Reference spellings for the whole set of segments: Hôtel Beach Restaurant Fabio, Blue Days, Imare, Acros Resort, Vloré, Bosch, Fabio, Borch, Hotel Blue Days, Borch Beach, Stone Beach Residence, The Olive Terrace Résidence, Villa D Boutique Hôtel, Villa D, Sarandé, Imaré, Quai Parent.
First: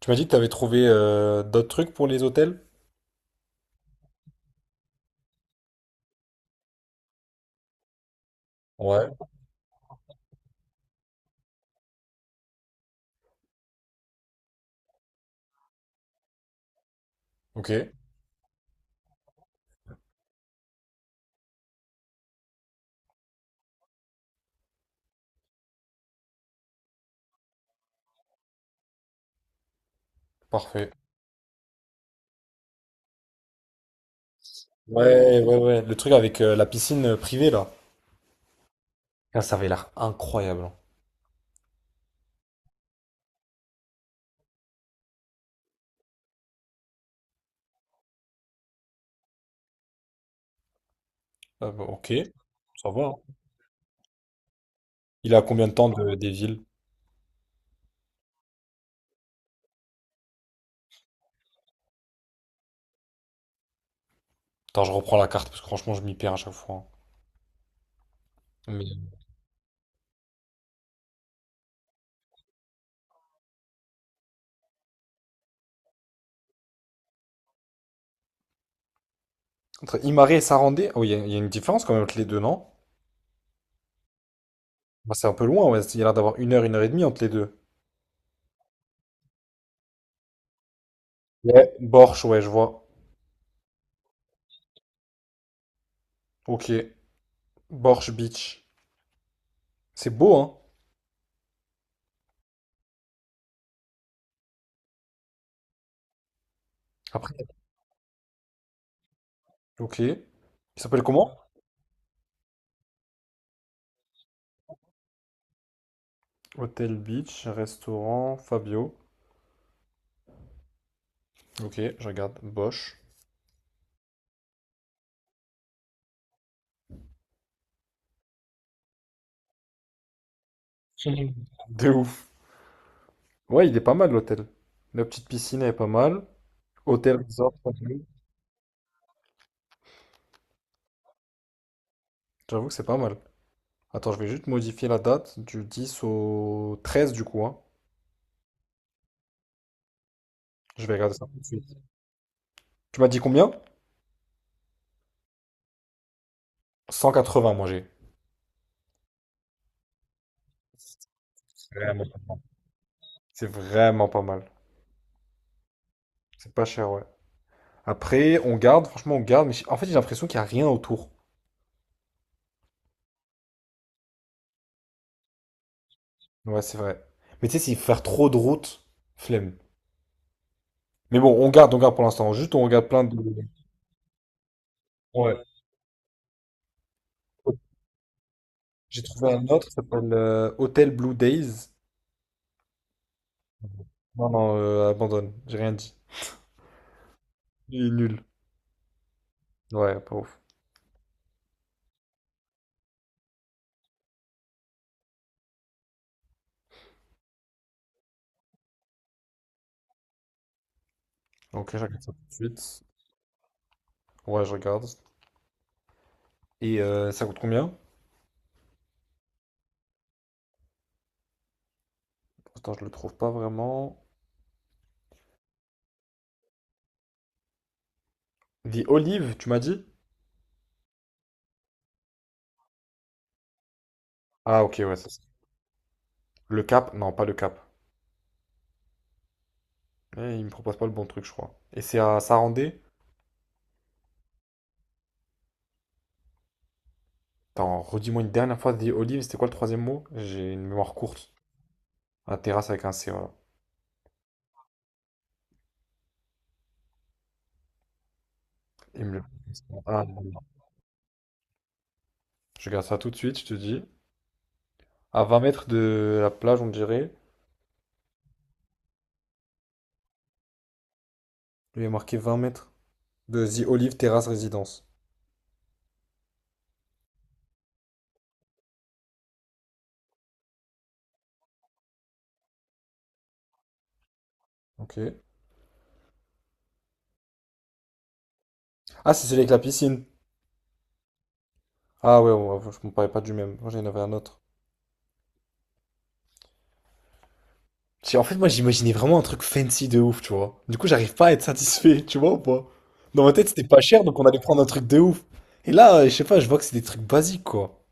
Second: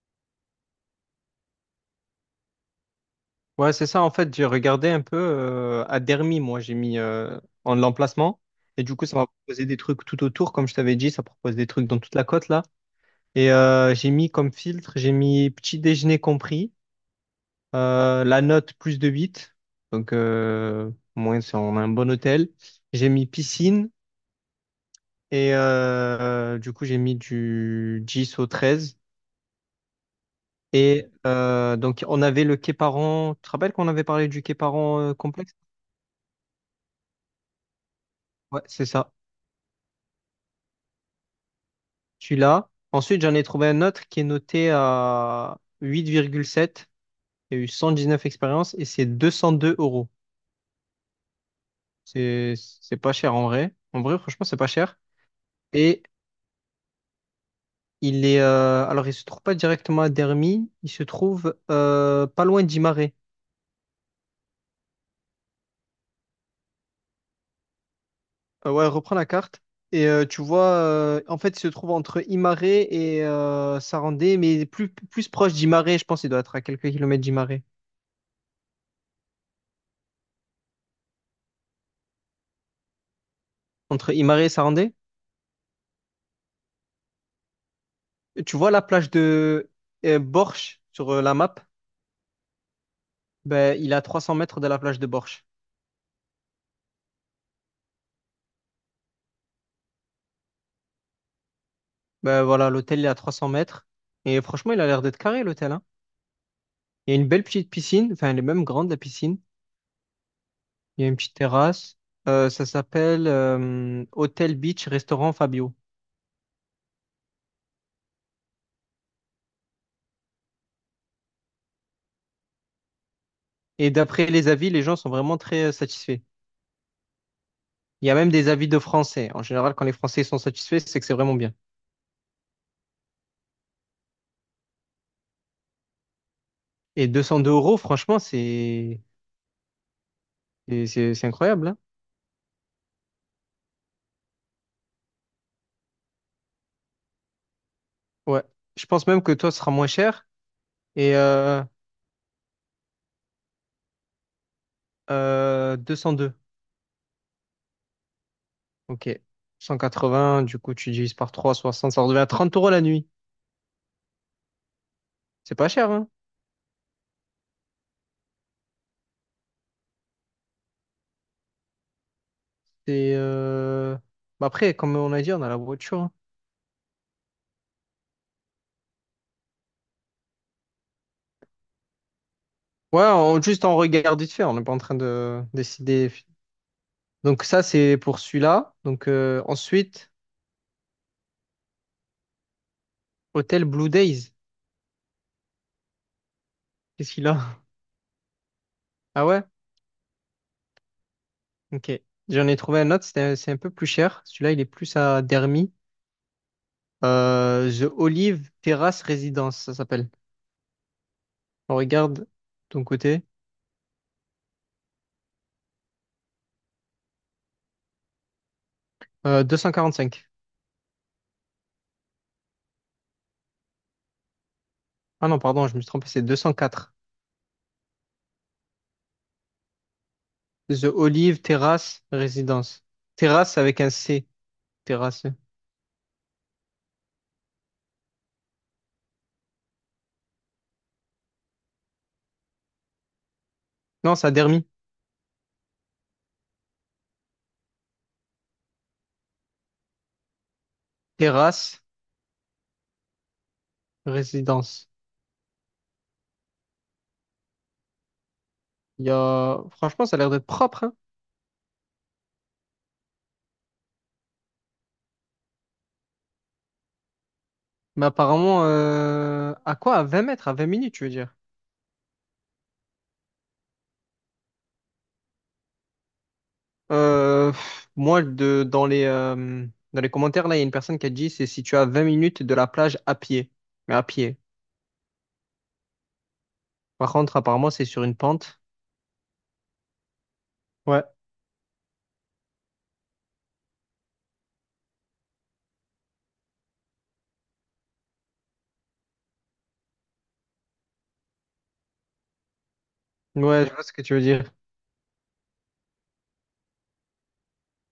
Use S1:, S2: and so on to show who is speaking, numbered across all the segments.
S1: Tu m'as dit que tu avais trouvé d'autres trucs pour les hôtels?
S2: Ouais, c'est ça. En fait, j'ai regardé un peu à Dermy, moi, j'ai mis en l'emplacement. Et du coup,
S1: Ouais.
S2: ça m'a proposé des trucs tout autour. Comme je t'avais dit, ça propose des trucs dans toute la côte, là. Et j'ai mis comme filtre, j'ai mis petit déjeuner compris,
S1: Ok,
S2: la note plus de huit. Donc, au moins, on a un bon hôtel. J'ai mis piscine. Et du coup, j'ai mis du 10 au 13.
S1: parfait.
S2: Et donc, on avait le Quai Parent. Tu te rappelles qu'on avait parlé du Quai Parent
S1: Ouais,
S2: complexe?
S1: ouais, ouais. Le truc avec la piscine privée, là.
S2: Ouais, c'est ça.
S1: Ah, ça avait l'air incroyable.
S2: Celui-là. Ensuite, j'en ai trouvé un autre qui est noté à 8,7. Il y a eu 119 expériences et c'est 202 euros.
S1: Ah bah, ok,
S2: C'est,
S1: ça
S2: c'est
S1: va,
S2: pas
S1: hein.
S2: cher en vrai. En vrai, franchement, c'est pas cher.
S1: Il est à combien de temps
S2: Et
S1: des villes?
S2: il est, alors, il se trouve pas directement à Dermy. Il se trouve pas loin d'Imaré.
S1: Attends, je reprends la carte parce que franchement, je m'y perds à chaque fois, hein.
S2: Ouais,
S1: Mais...
S2: reprends la carte. Et tu vois, en fait, il se trouve entre Imaré et Sarandé, mais plus proche d'Imaré, je pense qu'il doit être à quelques kilomètres d'Imaré.
S1: Entre Imare et Sarandé, oh, il y a une différence quand même entre les deux, non?
S2: Entre Imaré et Sarandé?
S1: Bah, c'est un peu loin, ouais. Il y a l'air d'avoir une heure et demie entre les deux.
S2: Tu vois la plage de Borch sur la map?
S1: Ouais. Borch, ouais, je vois.
S2: Ben, il est à 300 mètres de la plage de Borch.
S1: Ok. Borch Beach. C'est beau, hein?
S2: Ben voilà, l'hôtel il est à 300 mètres. Et franchement, il a l'air d'être carré l'hôtel, hein. Il y a une
S1: Après.
S2: belle petite piscine, enfin elle est même grande la piscine.
S1: Ok. Il s'appelle
S2: Il y a une
S1: comment?
S2: petite terrasse. Ça s'appelle Hôtel Beach Restaurant Fabio.
S1: Hôtel Beach, restaurant Fabio. Ok, je regarde. Bosch.
S2: Et d'après les avis, les gens sont vraiment très satisfaits. Il y a même des avis de Français. En général, quand les Français sont satisfaits, c'est que c'est vraiment bien.
S1: De ouf. Ouais, il est pas mal l'hôtel. La petite piscine est pas mal.
S2: Et
S1: Hôtel
S2: 202
S1: Resort,
S2: euros, franchement, c'est incroyable, hein.
S1: j'avoue que c'est pas mal. Attends, je vais juste modifier la date du 10 au 13 du coup, hein.
S2: Ouais. Je pense même que toi, ce sera moins cher.
S1: Je vais regarder
S2: Et
S1: ça. Tu m'as dit combien?
S2: 202.
S1: 180 moi j'ai.
S2: Ok. 180, du coup, tu divises par 3 60, ça
S1: Vraiment.
S2: redevient à 30 € la nuit.
S1: C'est vraiment pas mal.
S2: C'est pas cher, hein?
S1: C'est pas cher, ouais. Après, on garde, franchement, on garde, mais en fait, j'ai l'impression qu'il n'y a rien autour.
S2: C'est. Bah après, comme on a dit, on a la voiture, hein.
S1: Ouais, c'est vrai. Mais tu sais, s'il faut faire trop de route, flemme. Mais bon, on garde pour l'instant. Juste, on regarde plein
S2: Ouais,
S1: de.
S2: juste en regarde vite fait, on n'est pas en train
S1: Ouais.
S2: de décider. Donc, ça, c'est pour celui-là.
S1: J'ai
S2: Donc,
S1: trouvé un autre, ça
S2: ensuite,
S1: s'appelle Hotel Blue Days.
S2: hôtel Blue
S1: Non,
S2: Days.
S1: non, abandonne. J'ai rien dit.
S2: Qu'est-ce qu'il a?
S1: Il est nul.
S2: Ah ouais?
S1: Ouais, pas ouf.
S2: Ok. J'en ai trouvé un autre, c'est un peu plus cher. Celui-là, il est plus à Dermy. The Olive Terrace Residence, ça s'appelle.
S1: Ok,
S2: On
S1: je regarde ça tout
S2: regarde
S1: de
S2: ton
S1: suite.
S2: côté.
S1: Ouais, je regarde. Et ça coûte combien?
S2: 245.
S1: Attends, je le trouve pas vraiment.
S2: Ah non, pardon, je me suis trompé, c'est 204.
S1: The Olive, tu m'as dit?
S2: The Olive Terrace Résidence. Terrace avec un C.
S1: Ah, ok, ouais, c'est ça.
S2: Terrace.
S1: Le Cap? Non, pas le Cap. Eh, il me propose pas le bon truc, je crois. Et c'est à Sarandé?
S2: Non, ça a dermis.
S1: Attends, redis-moi une dernière fois The Olive, c'était quoi le troisième mot? J'ai une mémoire courte.
S2: Terrace
S1: Un terrasse avec un C, voilà.
S2: Résidence.
S1: Il
S2: Il y
S1: me le...
S2: a...
S1: Ah,
S2: Franchement, ça a l'air d'être propre, hein.
S1: je regarde ça tout de suite, je te dis. À 20 mètres de la plage, on dirait.
S2: Mais apparemment, à quoi? À 20 mètres, à 20 minutes, tu veux dire?
S1: Il est marqué 20 mètres de The Olive Terrace Résidence.
S2: Moi, dans les commentaires, là, il y a une personne qui a dit c'est si tu as 20 minutes de la plage à pied. Mais à pied.
S1: Ok.
S2: Par contre, apparemment, c'est sur une pente.
S1: Ah, c'est celui avec la piscine.
S2: Ouais.
S1: Ah ouais, ouais, ouais, je me parlais pas du même. Moi, j'en avais un autre. En fait, moi, j'imaginais vraiment un truc fancy de ouf, tu vois. Du coup, j'arrive pas à être satisfait, tu vois ou pas? Dans ma tête, c'était
S2: Ouais, je
S1: pas
S2: vois ce que
S1: cher,
S2: tu
S1: donc
S2: veux
S1: on allait
S2: dire.
S1: prendre un truc de ouf. Et là, je sais pas, je vois que c'est des trucs basiques, quoi.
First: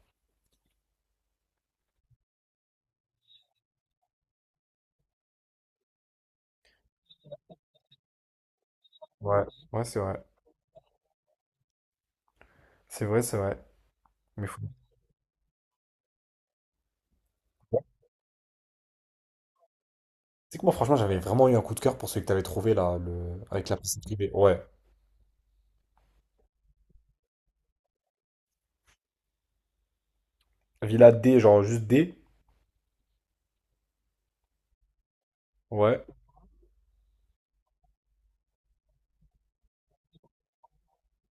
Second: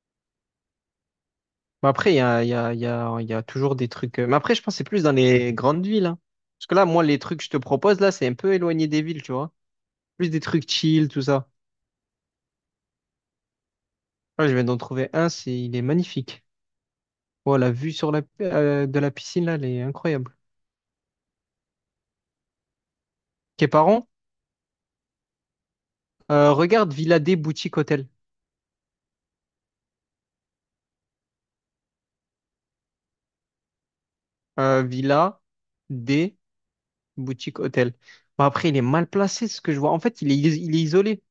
S2: Mais après, il y a, il y a, il y a, il y a toujours des trucs. Mais après, je pense que c'est plus dans les grandes villes, hein. Parce que là, moi, les trucs que je te propose, là, c'est un peu éloigné des villes, tu
S1: Ouais,
S2: vois.
S1: ouais, c'est vrai.
S2: Plus des trucs chill, tout ça.
S1: C'est vrai, c'est vrai. Mais
S2: Là, je
S1: faut...
S2: viens d'en trouver un, il est magnifique. Oh, la vue sur la, de la piscine, là, elle est incroyable.
S1: C'est que moi, franchement, j'avais vraiment eu un coup de cœur pour celui que t'avais trouvé là, le... avec la piscine
S2: Képaron,
S1: privée. Ouais.
S2: regarde Villa D Boutique Hôtel.
S1: Villa D, genre juste D.
S2: Villa
S1: Ouais,
S2: D Boutique Hôtel. Bon, après, il est mal placé, ce que je vois. En fait, il est isolé.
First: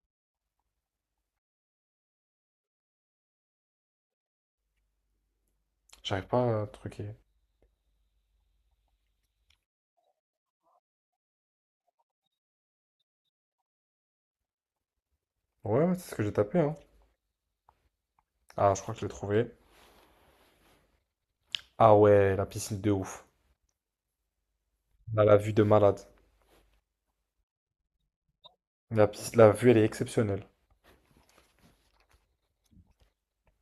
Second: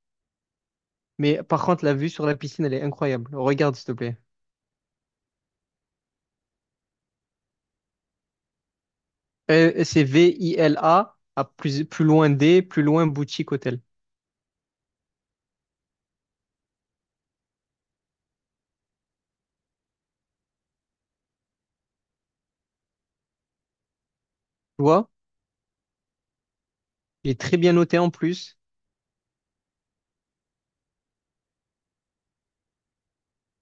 S2: Mais par contre, la vue sur la piscine, elle est incroyable. Regarde, s'il te plaît.
S1: j'arrive pas à truquer.
S2: C'est Vila, à plus loin D, plus loin boutique hôtel.
S1: Ouais, ouais, c'est ce que j'ai tapé, hein. Ah, je crois que je l'ai trouvé. Ah ouais, la piscine de ouf.
S2: Tu vois?
S1: Là, la vue de malade.
S2: Il est très bien noté en plus.
S1: La, piscine, la vue, elle est exceptionnelle.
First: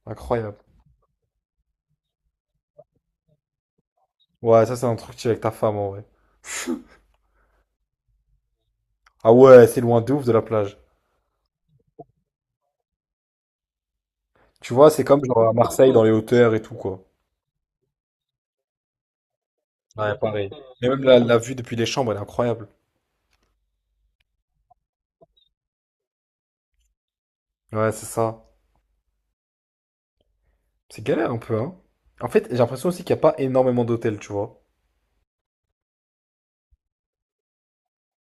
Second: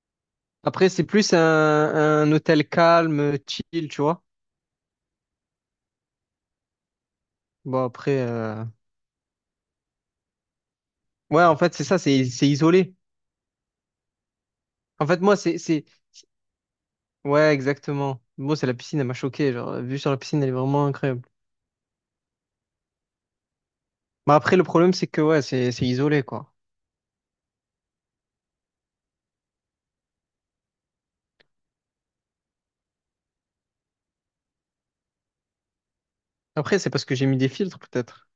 S1: Incroyable.
S2: Après, c'est plus un, hôtel calme, chill, tu vois?
S1: Ouais, ça, c'est un truc que tu fais avec ta femme, en vrai.
S2: Bon, après,
S1: Ah ouais, c'est loin de ouf de la plage.
S2: ouais, en fait, c'est ça, c'est isolé.
S1: Tu vois, c'est
S2: En fait,
S1: comme
S2: moi,
S1: genre à Marseille, dans les
S2: c'est-
S1: hauteurs et tout, quoi.
S2: ouais, exactement. Bon, c'est la piscine, elle m'a choqué. Genre, vue sur la
S1: Ouais,
S2: piscine, elle
S1: pareil.
S2: est vraiment
S1: Mais même la,
S2: incroyable.
S1: la vue depuis les chambres, elle est incroyable.
S2: Mais après, le problème, c'est que, ouais, c'est isolé, quoi.
S1: Ouais, c'est ça. C'est galère un peu, hein. En fait, j'ai l'impression aussi qu'il n'y a pas énormément d'hôtels, tu vois.
S2: Après, c'est parce que j'ai mis des filtres, peut-être.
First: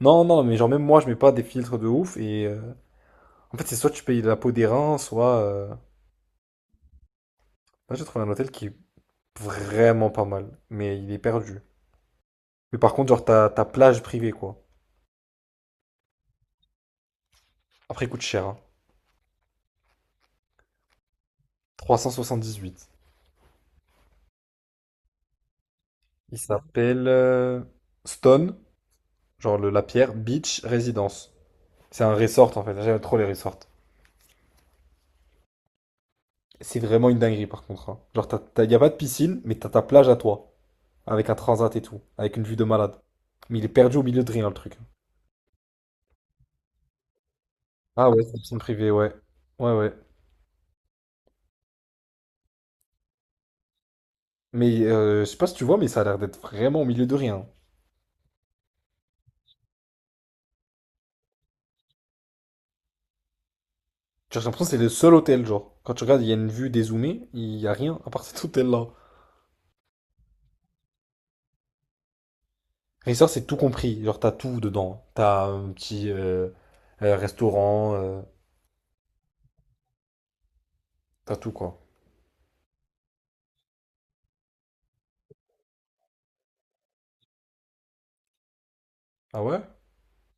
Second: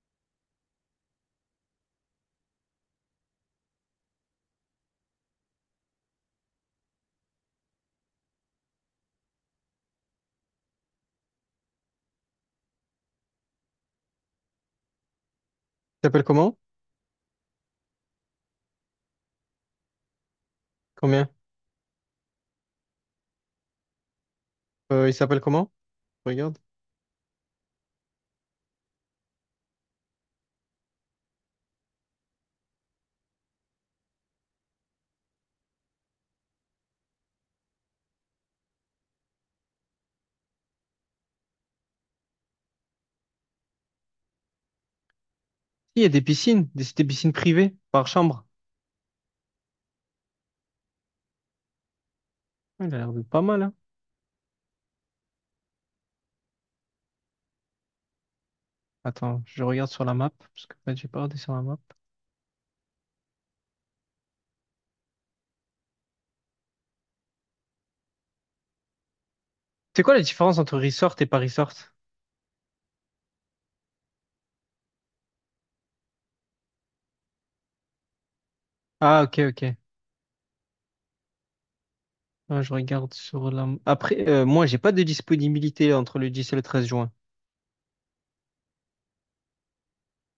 S1: Non, non, mais genre même moi, je mets pas des filtres de ouf et en fait, c'est soit tu payes la peau des reins, soit là, j'ai trouvé un hôtel qui est vraiment pas mal, mais il est perdu. Mais par contre, genre, ta plage privée, quoi.
S2: Il s'appelle comment?
S1: Après, il coûte cher, hein.
S2: Combien?
S1: Huit.
S2: Il s'appelle comment?
S1: Il
S2: Regarde.
S1: s'appelle Stone, genre la pierre, Beach Residence. C'est un resort, en fait. J'aime trop les resorts. C'est vraiment une dinguerie, par contre, hein. Genre, y a pas de piscine, mais t'as ta plage à toi, avec un transat et tout, avec une vue de malade. Mais il est perdu au milieu de rien, le truc.
S2: Il y a des piscines, des piscines privées par
S1: Ah ouais, c'est une
S2: chambre.
S1: piscine privée, ouais. Ouais, ouais.
S2: Ouais, il a l'air de pas mal, hein.
S1: Mais je sais pas si tu vois, mais ça a l'air d'être vraiment au milieu de rien.
S2: Attends, je regarde sur la map, parce que là, j'ai pas regardé sur la map.
S1: Genre, j'ai l'impression que c'est le seul hôtel, genre. Quand tu regardes, il y a une vue dézoomée, il y a rien à part cet hôtel-là.
S2: C'est quoi la différence entre resort et pas resort?
S1: Resort, c'est tout compris. Genre, t'as tout dedans. T'as un petit restaurant,
S2: Ah, ok, ok.
S1: t'as tout, quoi.
S2: Ah, je regarde sur la... Après, moi, j'ai pas de disponibilité entre le 10 et le 13 juin.
S1: Ah ouais?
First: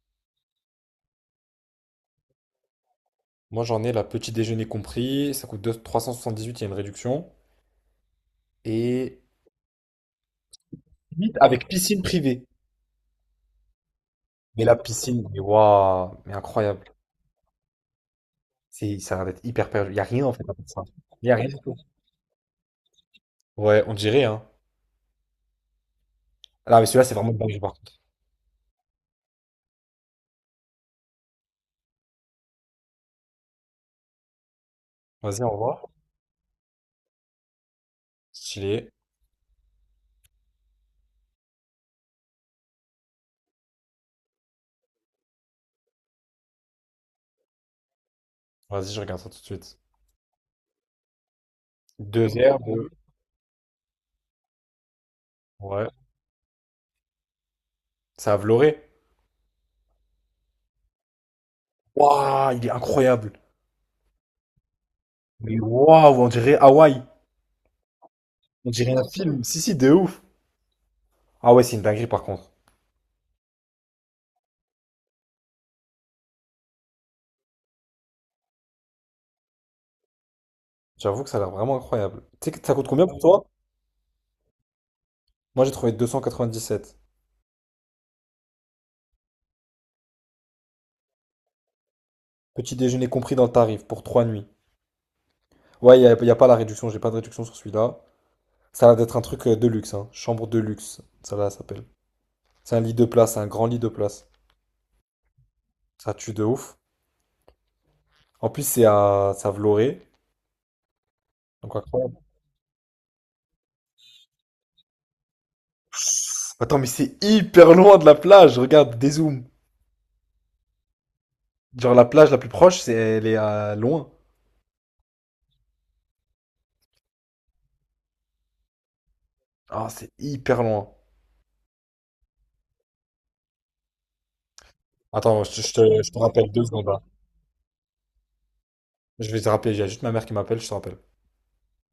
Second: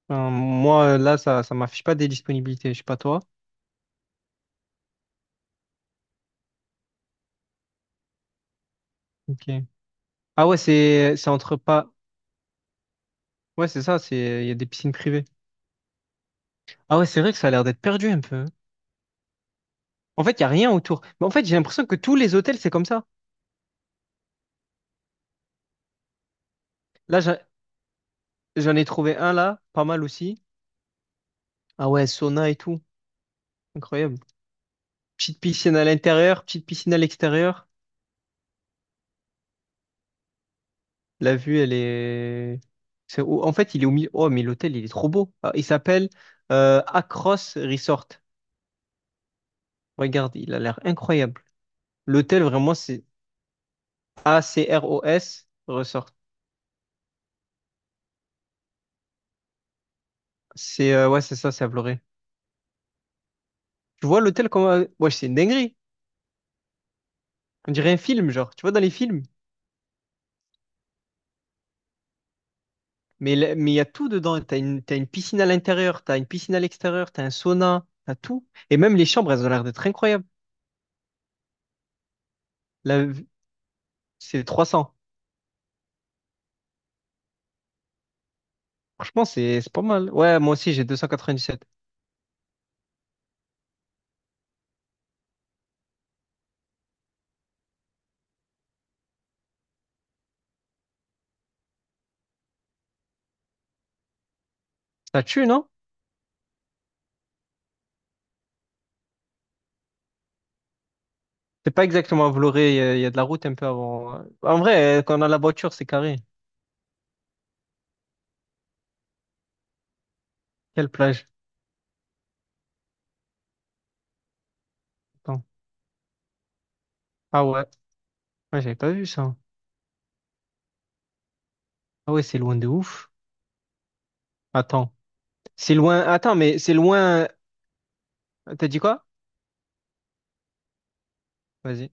S2: Enfin, moi, là, ça m'affiche pas des disponibilités, je sais pas toi.
S1: Moi, j'en ai la petit déjeuner compris. Ça coûte 2 378 il y a une réduction. Et
S2: Ok. Ah ouais, c'est
S1: limite
S2: entre
S1: avec
S2: pas...
S1: piscine privée.
S2: Ouais, c'est ça, il y a
S1: Mais
S2: des
S1: la
S2: piscines privées.
S1: piscine, mais waouh, mais incroyable.
S2: Ah ouais, c'est vrai que ça a l'air d'être perdu un peu, hein.
S1: C'est, ça a l'air d'être hyper perdu. Il y a
S2: En
S1: rien, en
S2: fait,
S1: fait,
S2: il y a
S1: à part
S2: rien
S1: ça.
S2: autour. Mais
S1: Il
S2: en
S1: y a
S2: fait,
S1: rien du
S2: j'ai
S1: tout.
S2: l'impression que tous les hôtels, c'est comme ça.
S1: Ouais, on dirait, hein. Là, mais celui-là, c'est
S2: Là,
S1: vraiment de dingue, par contre.
S2: j'en ai trouvé un là, pas mal aussi. Ah ouais, sauna et tout. Incroyable. Petite
S1: Vas-y, au
S2: piscine à
S1: revoir.
S2: l'intérieur, petite piscine à l'extérieur.
S1: Stylé.
S2: La vue, elle est. En fait, il est au milieu. Oh, mais l'hôtel, il est trop beau. Ah, il s'appelle Acros Resort.
S1: Vas-y, je regarde ça tout de suite.
S2: Regarde, il a l'air incroyable.
S1: Deux
S2: L'hôtel,
S1: heures
S2: vraiment,
S1: de...
S2: c'est Acros
S1: Ouais.
S2: Resort.
S1: C'est à Vloré.
S2: C'est ouais, c'est ça, c'est à Vloré.
S1: Waouh, il est incroyable.
S2: Tu vois l'hôtel comment. Ouais, c'est une
S1: Mais
S2: dinguerie.
S1: waouh, on dirait Hawaï.
S2: On dirait un film, genre. Tu
S1: On
S2: vois dans les
S1: dirait un
S2: films.
S1: film. Si, si, de ouf. Ah ouais, c'est une dinguerie par contre.
S2: Mais il y a tout dedans. T'as une piscine à l'intérieur, t'as une piscine à l'extérieur, t'as un sauna, t'as tout. Et même les chambres, elles ont l'air d'être incroyables.
S1: J'avoue que ça a l'air vraiment incroyable. Tu sais que ça coûte
S2: La...
S1: combien pour toi?
S2: C'est 300.
S1: Moi, j'ai trouvé 297.
S2: Franchement, c'est pas mal. Ouais, moi aussi, j'ai 297.
S1: Petit déjeuner compris dans le tarif pour 3 nuits. Ouais, y a pas la réduction. J'ai pas de réduction sur celui-là. Ça a l'air d'être un truc de luxe, hein. Chambre de luxe. Ça là, ça s'appelle. C'est un lit de place, c'est un grand lit de place.
S2: Ça tue, non?
S1: Ça tue de ouf. En plus, c'est à Vloré.
S2: C'est
S1: Donc,
S2: pas
S1: incroyable.
S2: exactement à Vloré, il y a de la route un peu avant. En vrai, quand on a la voiture, c'est carré.
S1: Attends, mais c'est hyper loin de la plage. Regarde, dézoom.
S2: Quelle plage?
S1: Genre, la plage la plus proche, c'est, elle est à loin.
S2: Attends. Ah ouais, ouais, j'avais pas vu ça.
S1: Ah, c'est hyper loin.
S2: Ah ouais, c'est loin de ouf. Attends.
S1: Attends, je, te, je
S2: C'est loin.
S1: te, je te
S2: Attends,
S1: rappelle
S2: mais
S1: deux
S2: c'est
S1: secondes. là.
S2: loin. T'as dit quoi?
S1: Je vais te rappeler. Il y a juste ma mère qui m'appelle, je te rappelle.
S2: Vas-y.